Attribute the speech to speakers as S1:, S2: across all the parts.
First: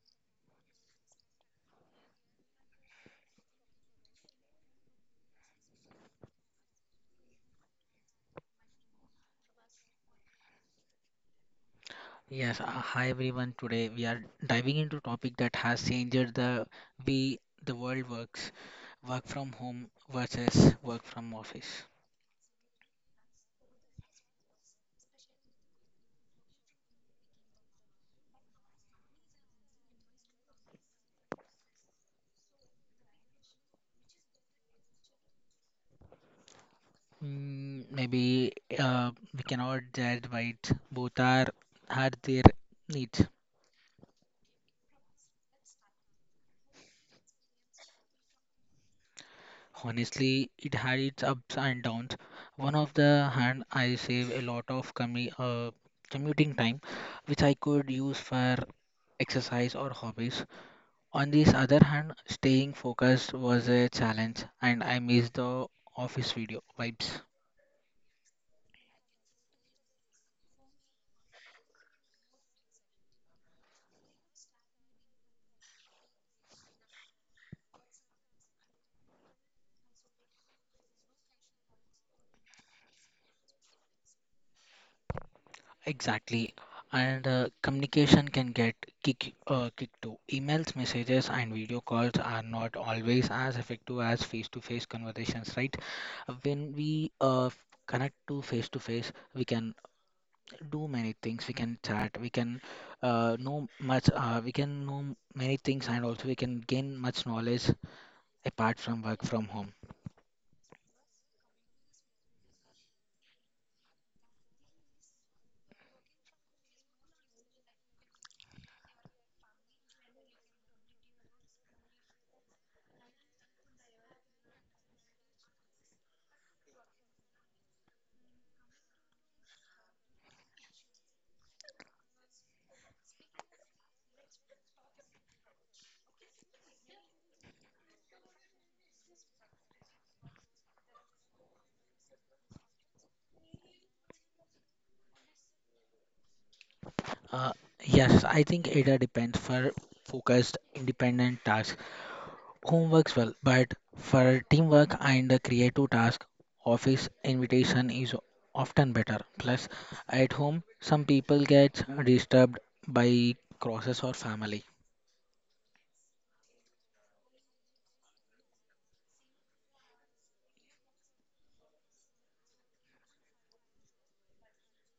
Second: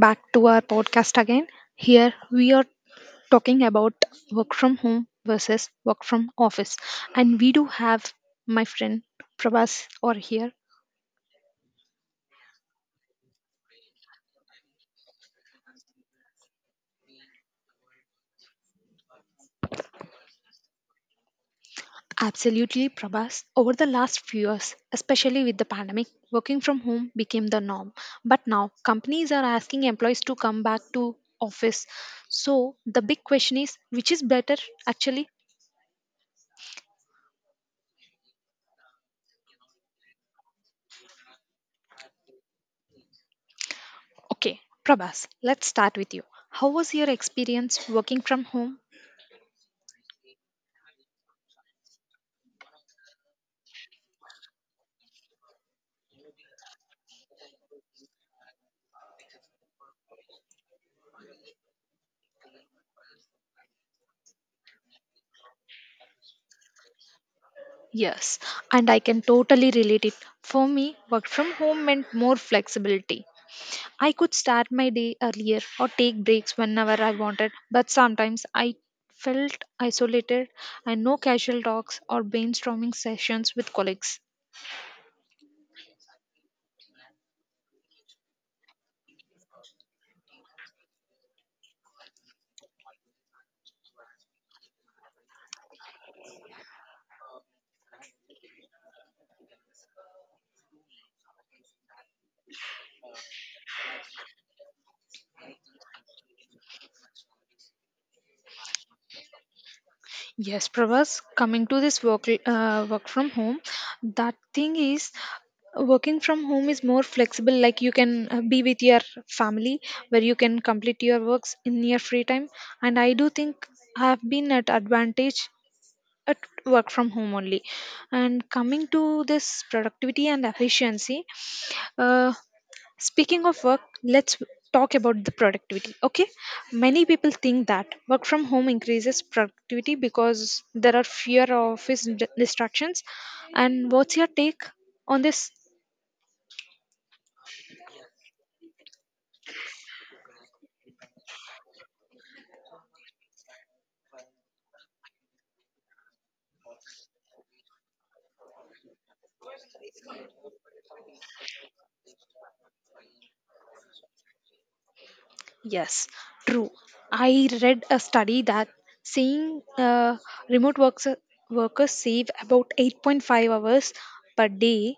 S1: back to our podcast again. Here we are talking about work from home versus work from office. And we do have my friend Prabhas or here.
S2: Yes, hi everyone. Today we are diving into a topic that has changed the way the world works, work from home versus work from office.
S1: Absolutely, Prabhas. Over the last few years, especially with the pandemic, working from home became the norm. But now companies are asking employees to come back to office. So the big question is, which is better actually?
S2: Maybe uh, we cannot judge by it. Both are had their needs.
S1: Okay, Prabhas, let's start with you. How was your experience working from home?
S2: Honestly, it had its ups and downs. One of the hand, I save a lot of commuting time, which I could use for exercise or hobbies. On this other hand, staying focused was a challenge, and I missed the office video vibes.
S1: Yes, and I can totally relate it. For me, work from home meant more flexibility. I could start my day earlier or take breaks whenever I wanted, but sometimes I felt isolated, and no casual talks or brainstorming sessions with colleagues.
S2: Exactly. And communication can get kick too. Emails, messages, and video calls are not always as effective as face-to-face conversations, right? When we connect to face-to-face, we can do many things. We can chat. We can know much. We can know many things, and also we can gain much knowledge apart from work from home.
S1: Yes, Prabhas, coming to this work from home, that thing is, working from home is more flexible, like you can be with your family, where you can complete your works in your free time, and I do think I have been at advantage at work from home only. And coming to this productivity and efficiency, uh, speaking of work, let's talk about the productivity. Okay, many people think that work from home increases productivity because there are fewer distractions. And what's your take on this?
S2: Uh, yes, I think ADA depends for focused independent tasks. Home works well, but for teamwork and the creative task, office invitation is often better. Plus, at home, some people get disturbed by crosses or family.
S1: Yes, true. I read a study that saying remote works, workers save about 8.5 hours per day,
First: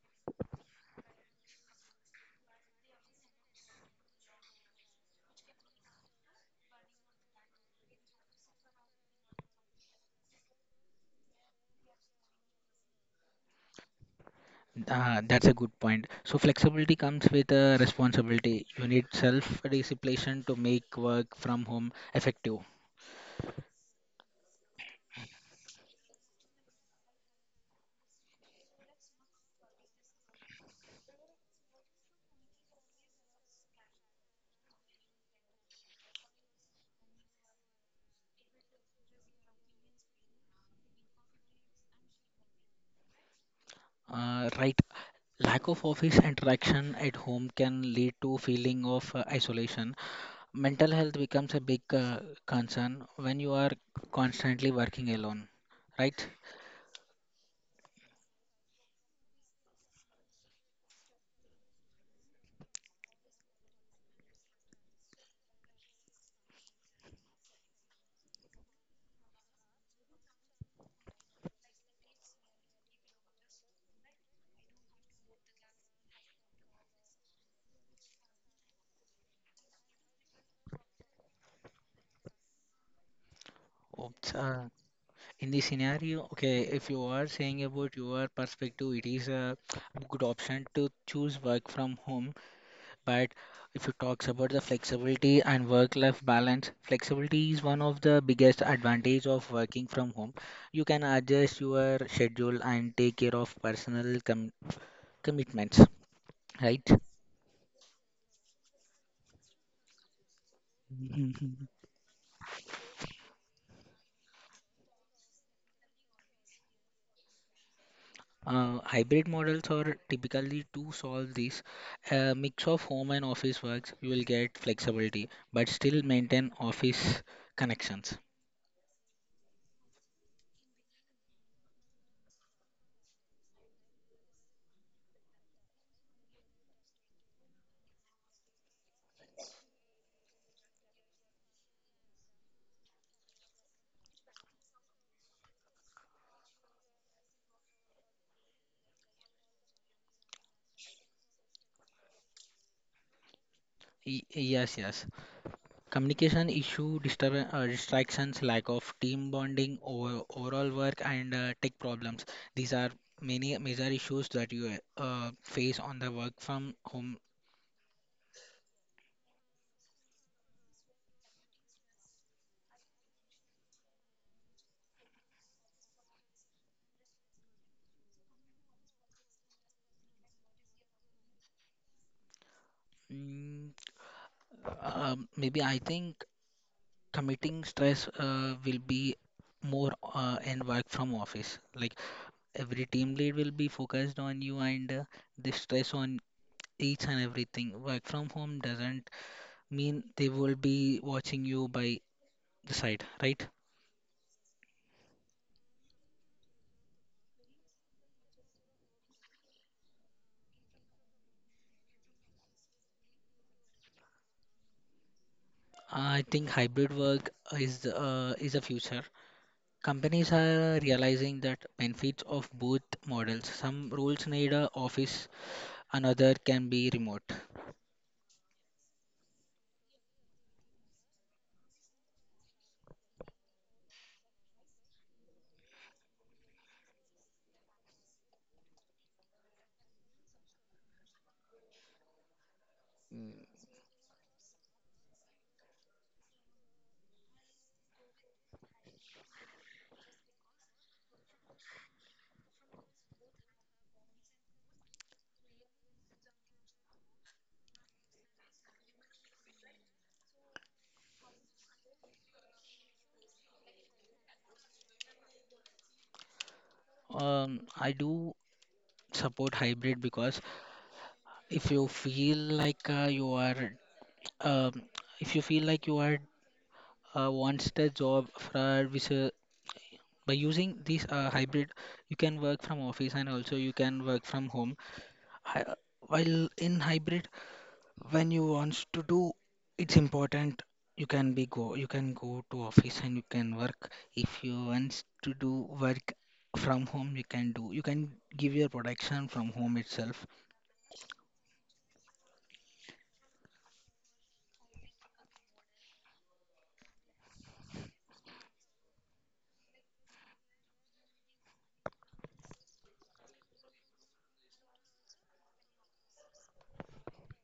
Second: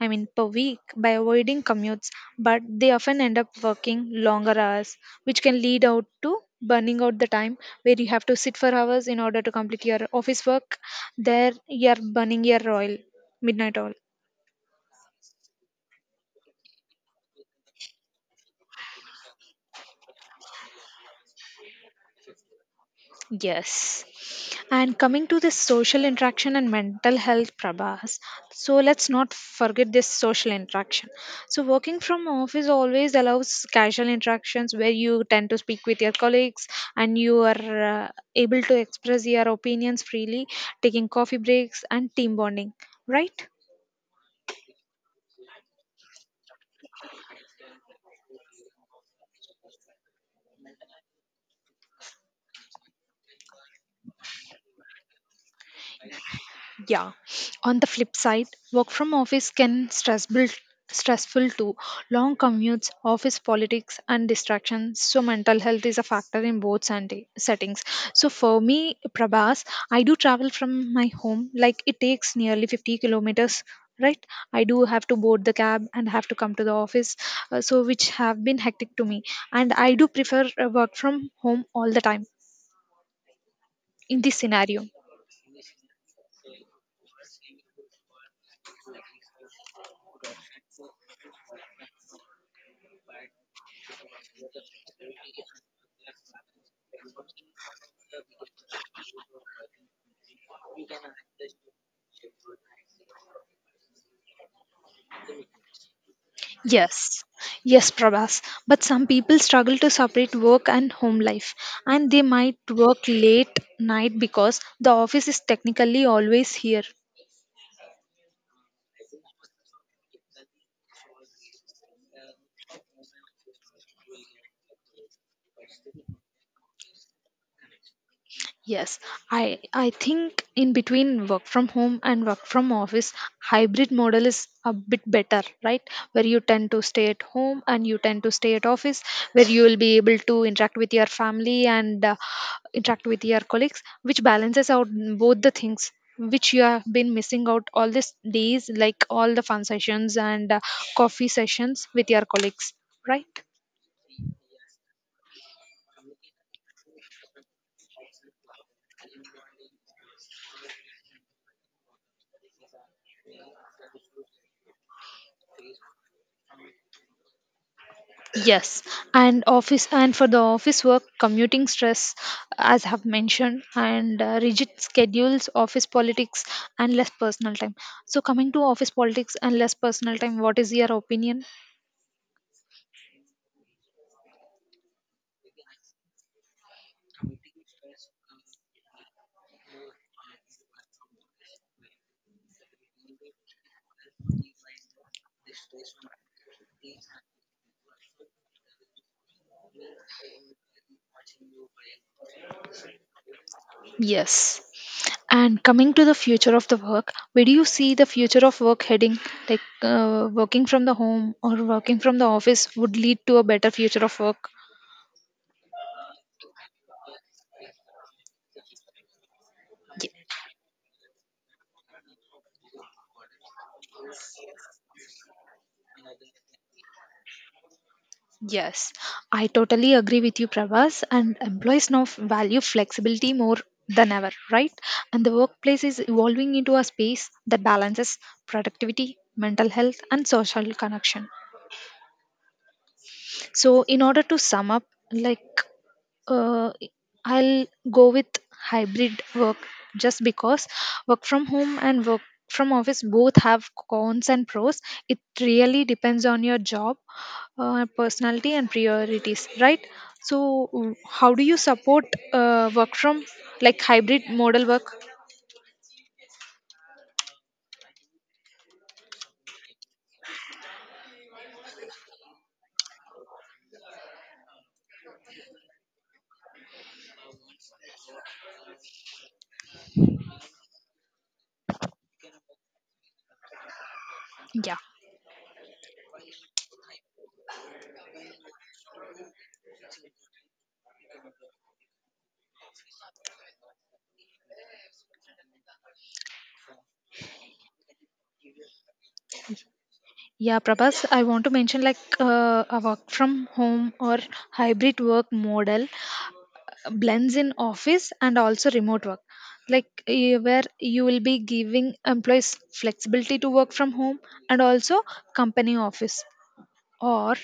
S1: I mean per week, by avoiding commutes, but they often end up working longer hours, which can lead out to burning out the time where you have to sit for hours in order to complete your office work. There, you are burning your oil, midnight oil.
S2: That's a good point. So flexibility comes with a responsibility. You need self-discipline to make work from home effective.
S1: Yes. And coming to this social interaction and mental health, Prabhas. So let's not forget this social interaction. So working from office always allows casual interactions, where you tend to speak with your colleagues and you are able to express your opinions freely, taking coffee breaks and team bonding, right?
S2: Right. Lack of office interaction at home can lead to feeling of isolation. Mental health becomes a big concern when you are constantly working alone, right?
S1: Yeah. On the flip side, work from office can stressful too. Long commutes, office politics, and distractions. So mental health is a factor in both settings. So for me, Prabhas, I do travel from my home, like it takes nearly 50 kilometers, right? I do have to board the cab and have to come to the office, so which have been hectic to me, and I do prefer work from home all the time in this
S2: Oops,
S1: scenario.
S2: in this scenario, okay, if you are saying about your perspective, it is a good option to choose work from home. But if you talks about the flexibility and work-life balance, flexibility is one of the biggest advantage of working from home. You can adjust your schedule and take care of commitments, right?
S1: Yes, yes, Prabhas. But some people struggle to separate work and home life,
S2: Mhm.
S1: and they might work late night because the office is technically always here.
S2: Hybrid models are typically to solve this mix of home and office works. You will get flexibility, but still maintain office connections.
S1: Yes, I think in between work from home and work from office, hybrid model is a bit better, right? Where you tend to stay at home and you tend to stay at office, where you will be able to interact with your family and interact with your colleagues, which balances out both the things, which you have been missing out all these days, like all the fun sessions and coffee sessions with your colleagues, right?
S2: Y- yes, yes. Communication issue, distractions, lack of team bonding, overall work, and tech problems. These are many major issues that you face on the work from home.
S1: Yes, and office, and for the office work, commuting stress, as I have mentioned, and rigid schedules, office politics, and less personal time. So, coming to office politics and less personal time, what is your opinion?
S2: Mm, Maybe I think committing stress will be more in work from office. Like every team lead will be focused on you and the stress on each and everything. Work from home doesn't mean they will be watching you by the side, right?
S1: Yes, and coming to the future of the work, where do you see the future of work heading? Like working from the home or working from the office would lead to a better future of work.
S2: I think hybrid work is a future. Companies are realizing that benefits of both models. Some roles need a office, another can be remote.
S1: Yes, I totally agree with you, Pravas. And employees now value flexibility more than ever, right? And the workplace is evolving into a space that balances productivity, mental health, and social connection. So, in order to sum up, like uh, I'll go with hybrid work just because work from home and work from office both have cons and pros. It really depends on your job, personality, and priorities, right? So, how do you support work from, like, hybrid model work?
S2: I do support hybrid because if you feel like you are, um, if you feel like you are wants the job for which by using this hybrid, you can work from office and also you can work from home.
S1: Yeah.
S2: Hi- uh, While in hybrid, when you wants to do, it's important you can be go you can go to office and you can work. If you wants to do work from home, you can do you can give your production from home itself.
S1: Yeah, Prabhas, I want to mention like a work from home or hybrid work model blends in office and also remote work, like where you will be giving employees flexibility to work from home and also company office or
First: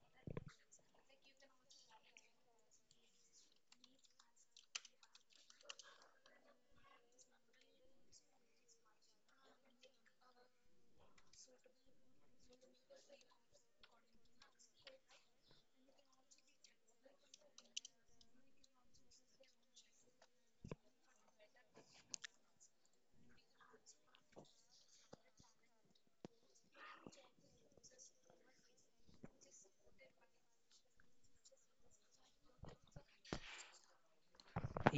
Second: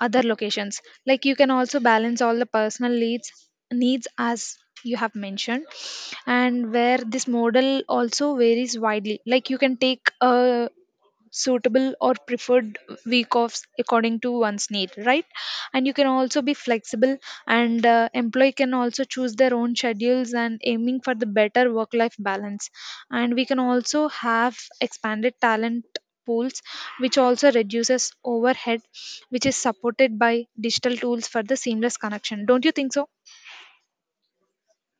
S1: other locations, like you can also balance all the personal needs, as you have mentioned. And where this model also varies widely, like you can take a suitable or preferred week offs according to one's need, right? And you can also be flexible, and employee can also choose their own schedules and aiming for the better work life balance, and we can also have expanded talent pools, which also reduces overhead, which is supported by digital tools for the seamless connection, don't you think so?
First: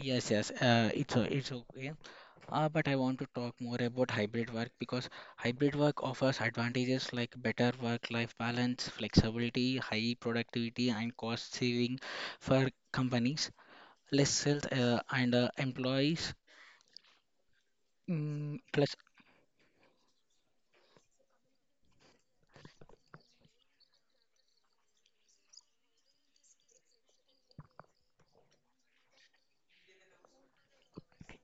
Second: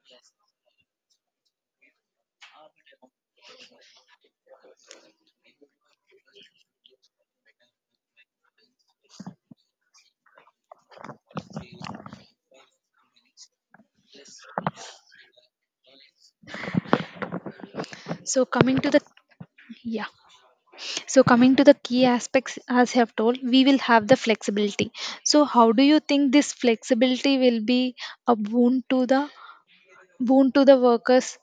S2: Yes, yes, it's it's okay. But I want to talk more about hybrid work because hybrid work offers advantages like better work-life balance, flexibility, high productivity, and cost saving for companies, less health and employees,
S1: So
S2: mm,
S1: coming to
S2: plus.
S1: the, yeah, so coming to the key aspects, as I have told, we will have the flexibility. So how do you think this flexibility will be a boon to the workers?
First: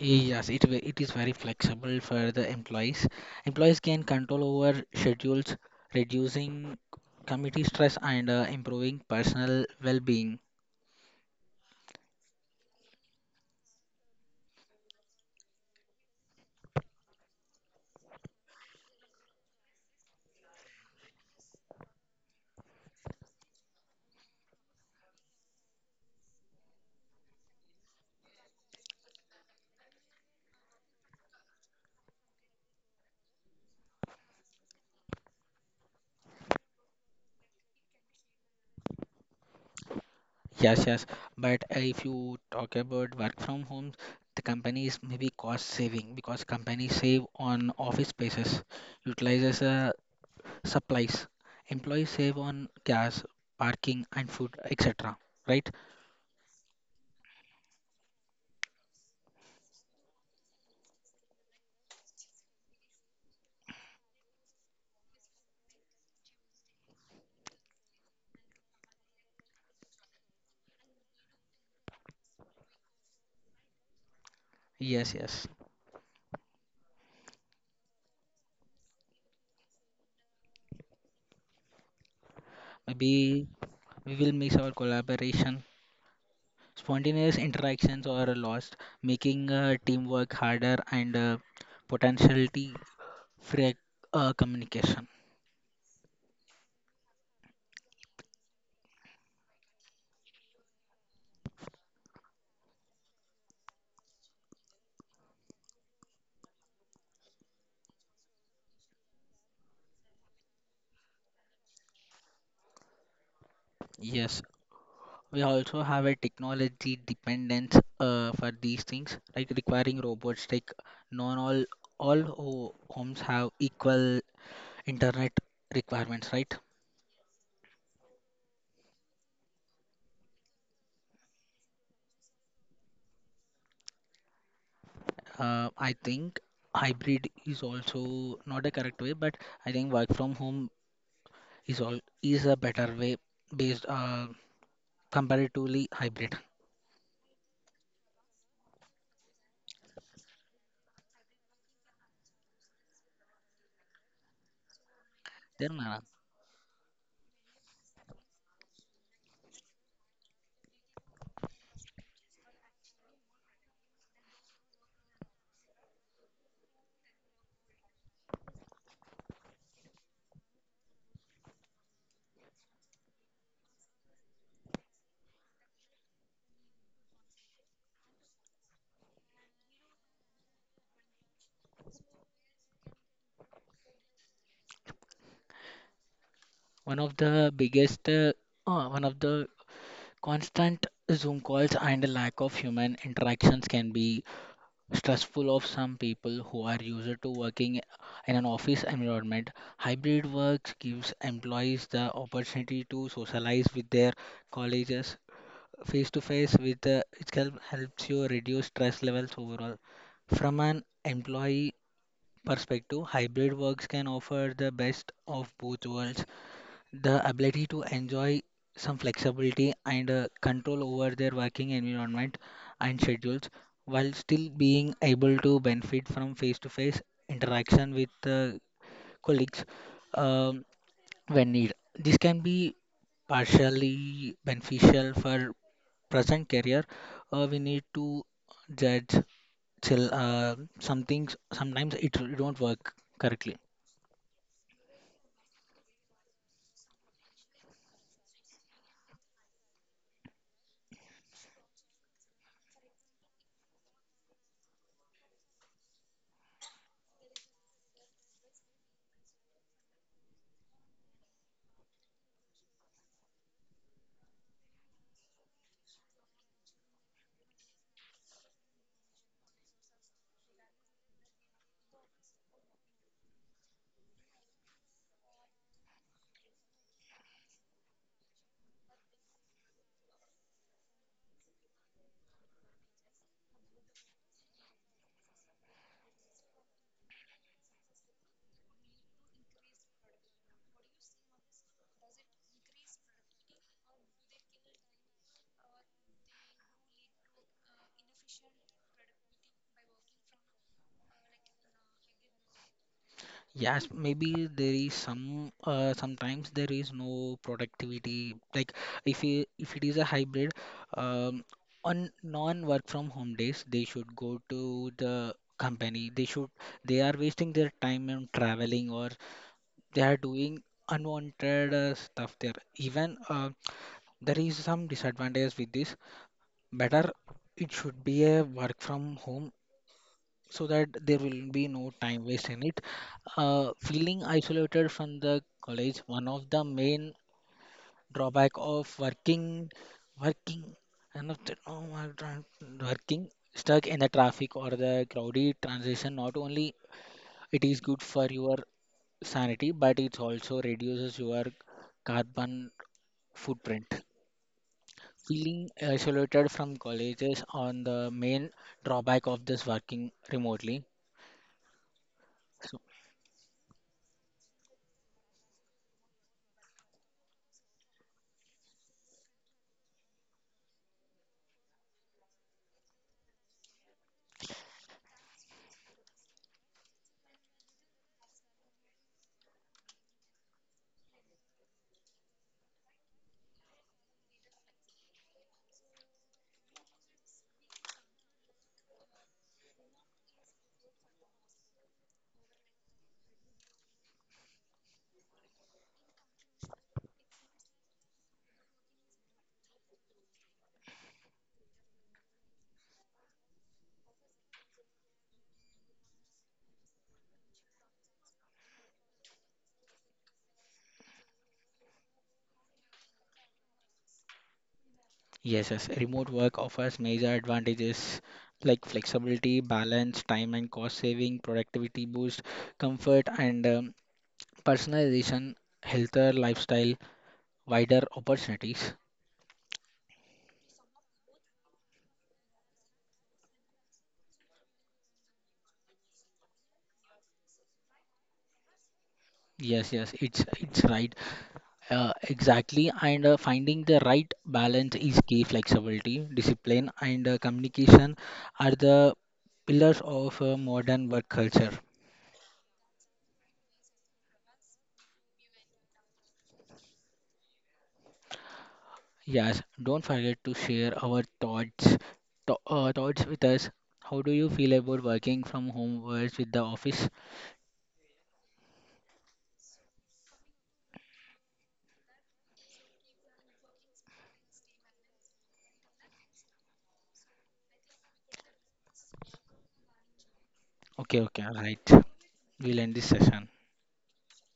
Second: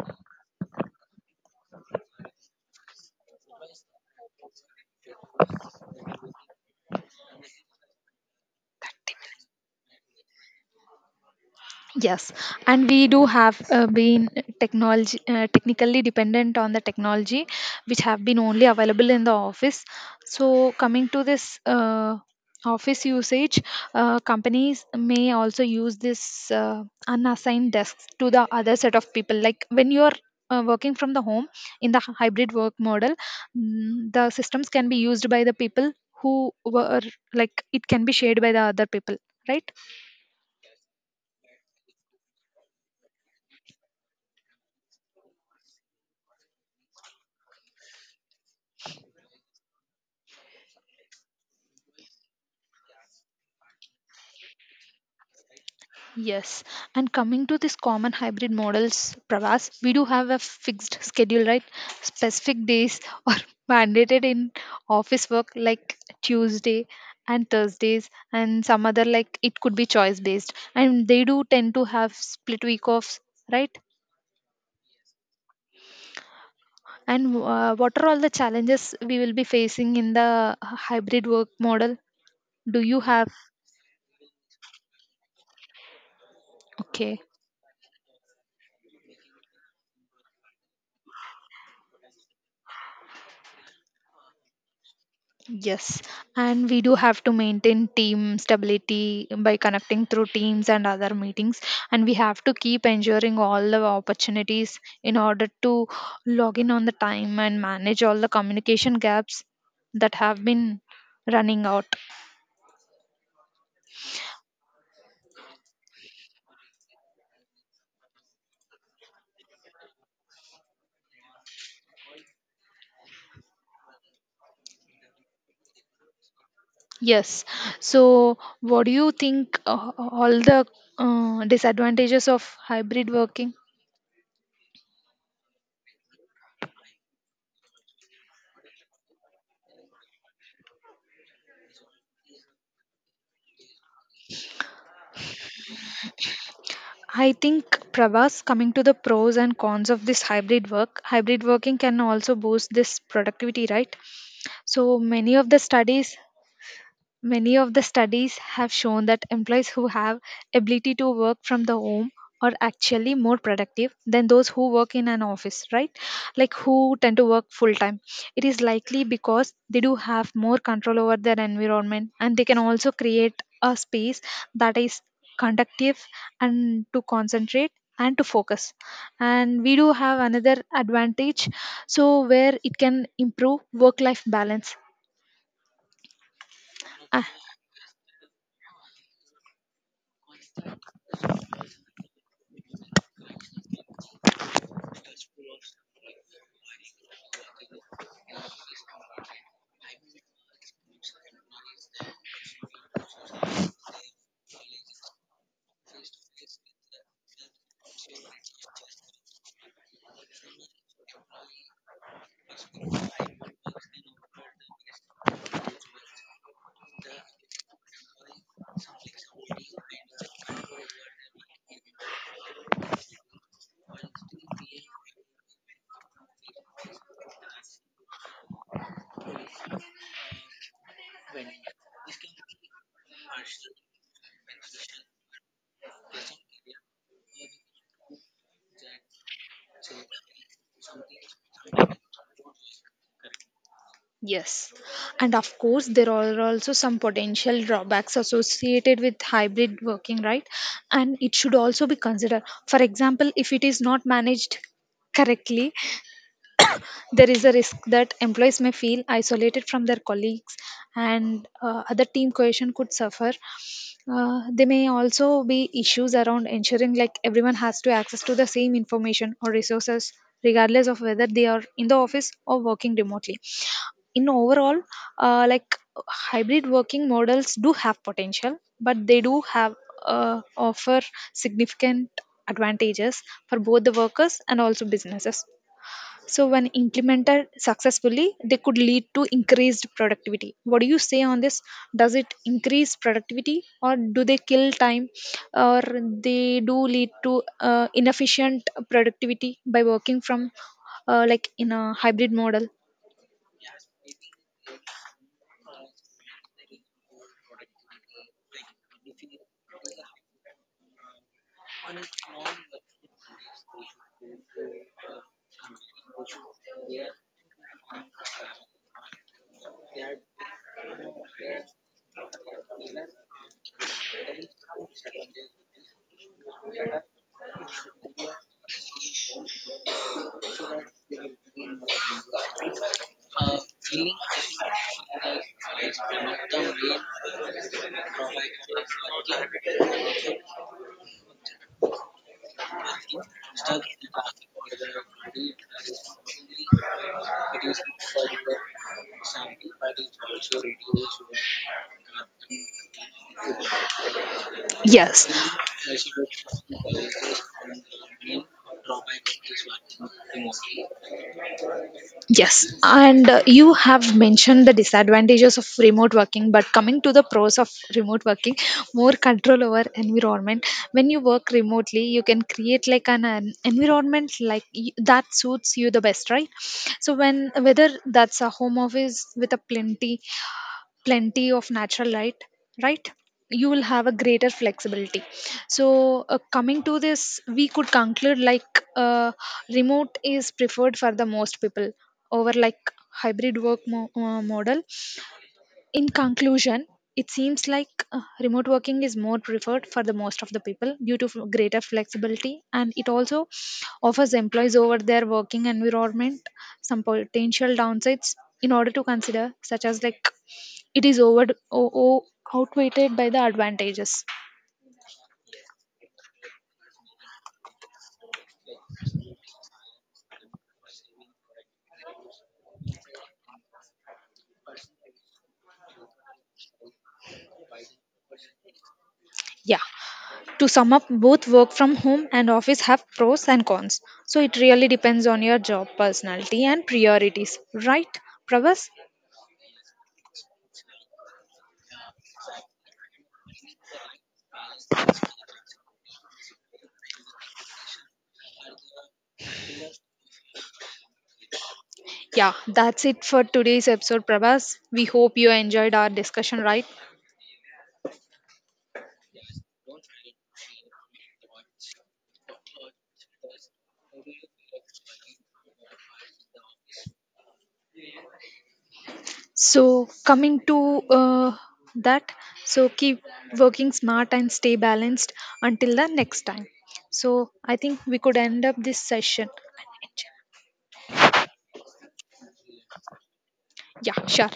S2: Yes, it is very flexible for the employees. Employees can control over schedules, reducing committee stress and improving personal well-being.
S1: Yes, and we do have been technology technically dependent on the technology, which have been only available in the office. So coming to this office usage, companies may also use this unassigned desks to the other set of people. Like when you are working from the home in the hybrid work model, mm, the systems can be used by the people who were, like it can be shared by the other people, right?
S2: Yes, yes. But if you talk about work from home, the companies maybe cost saving because companies save on office spaces, utilizes supplies. Employees save on gas, parking, and food, etc. Right?
S1: Yes, and coming to this common hybrid models, Pravas, we do have a fixed schedule, right? Specific days are mandated in office work, like Tuesday and Thursdays, and some other, like it could be choice based, and they do tend to have split week offs, right?
S2: Yes, yes.
S1: And what are all the challenges we will be facing in the hybrid work model? Do you have?
S2: Maybe we will miss our collaboration.
S1: Okay.
S2: Spontaneous interactions are lost, making teamwork harder and potentially frag communication.
S1: Yes, and we do have to maintain team stability by connecting through teams and other meetings, and we have to keep ensuring all the opportunities in order to log in on the time and manage all the communication gaps that have been running out.
S2: Yes, we also have a technology dependence for these things, like requiring robots. Like non all homes have equal internet requirements, right?
S1: Yes, so what do you think, all the disadvantages of hybrid working?
S2: I think hybrid is also not a correct way, but I think work from home is a better way based comparatively hybrid.
S1: I think Prabhas, coming to the pros and cons of this hybrid work, hybrid working can also boost this productivity, right? So many of the
S2: Then
S1: studies, many of the studies have shown that employees who have ability to work from the home are actually more productive than those who work in an office, right? Like who tend to work full time. It is likely because they do have more control over their environment, and they can also create a space that is conductive and to concentrate and to focus. And we do have another advantage, so where it can improve work life balance.
S2: one of
S1: Ah,
S2: the biggest, uh, one of the constant Zoom calls and the lack of human interactions can be stressful of some people who are used to working in an office environment. Hybrid work gives employees the opportunity to socialize with their colleagues face to face with helps you reduce stress levels overall. From an employee perspective, hybrid works can offer the best of both worlds, the ability to enjoy some flexibility and control over their working environment and schedules, while still being able to benefit from face to face interaction with colleagues um, when needed. This can be partially beneficial for present career. We need to judge till some things sometimes it don't work correctly.
S1: yes. And of course, there are also some potential drawbacks associated with hybrid working, right? And it should also be considered. For example, if it is not managed correctly, there is a risk that employees may feel isolated from their colleagues, and other team cohesion could suffer. There may also be issues around ensuring like everyone has to access to the same information or resources, regardless of whether they are in the office or working remotely. In overall, uh, like hybrid working models do have potential, but they do have offer significant advantages for both the workers and also businesses. So when implemented successfully, they could lead to increased productivity. What do you say on this? Does it increase productivity, or do they kill time, or they do lead to inefficient productivity by working from, like, in a hybrid model?
S2: Yes, maybe there is some sometimes there is no productivity. Like if it is a hybrid, um, on non work from home days, they should go to the company. They are wasting their time on traveling or they are doing unwanted stuff there. Even there is some disadvantages with this. Better it should be a work from home so that there will be no time waste in it. Feeling isolated from the college, one of the main drawback of working, working, and of the, oh my God, working stuck in the traffic or the crowded transition. Not only it is good for your sanity, but it also reduces your carbon footprint.
S1: Yes.
S2: Feeling isolated from colleges on the main drawback of this working remotely.
S1: Yes,
S2: So
S1: and you have mentioned the disadvantages of remote working, but coming to the pros of remote working, more control over environment. When you work remotely, you can create like an environment like that suits you the best, right? So when, whether that's a home office with a plenty of natural light, right? You will have a greater flexibility. So coming to this, we could conclude like remote is preferred for the most people over, like, hybrid model. In conclusion, it seems like remote working is more preferred for the most of the people due to greater flexibility, and it also offers employees over their working environment. Some potential downsides in order to consider, such as like it is over o- outweighed by the advantages.
S2: yes, yes. Remote work offers major advantages like flexibility, balance, time and cost saving, productivity boost, comfort, and personalization, healthier lifestyle, wider opportunities.
S1: Yeah, to sum up, both work from home and office have pros and cons. So it really depends on your job, personality, and priorities, right, Pravas?
S2: Yes, yes, it's right. Exactly, and finding the right balance is key. Flexibility, discipline, and communication are the pillars of modern work culture.
S1: Yeah, that's it for today's episode, Prabhas. We hope you enjoyed our discussion, right?
S2: Yes, don't forget to share our thoughts thoughts with us. How do you feel about working from home versus with the office?
S1: So, coming to that, so keep working smart and stay balanced until the next time. So, I think we could end up this session.
S2: Okay, okay, all right. We'll end this session.
S1: Yeah, sure.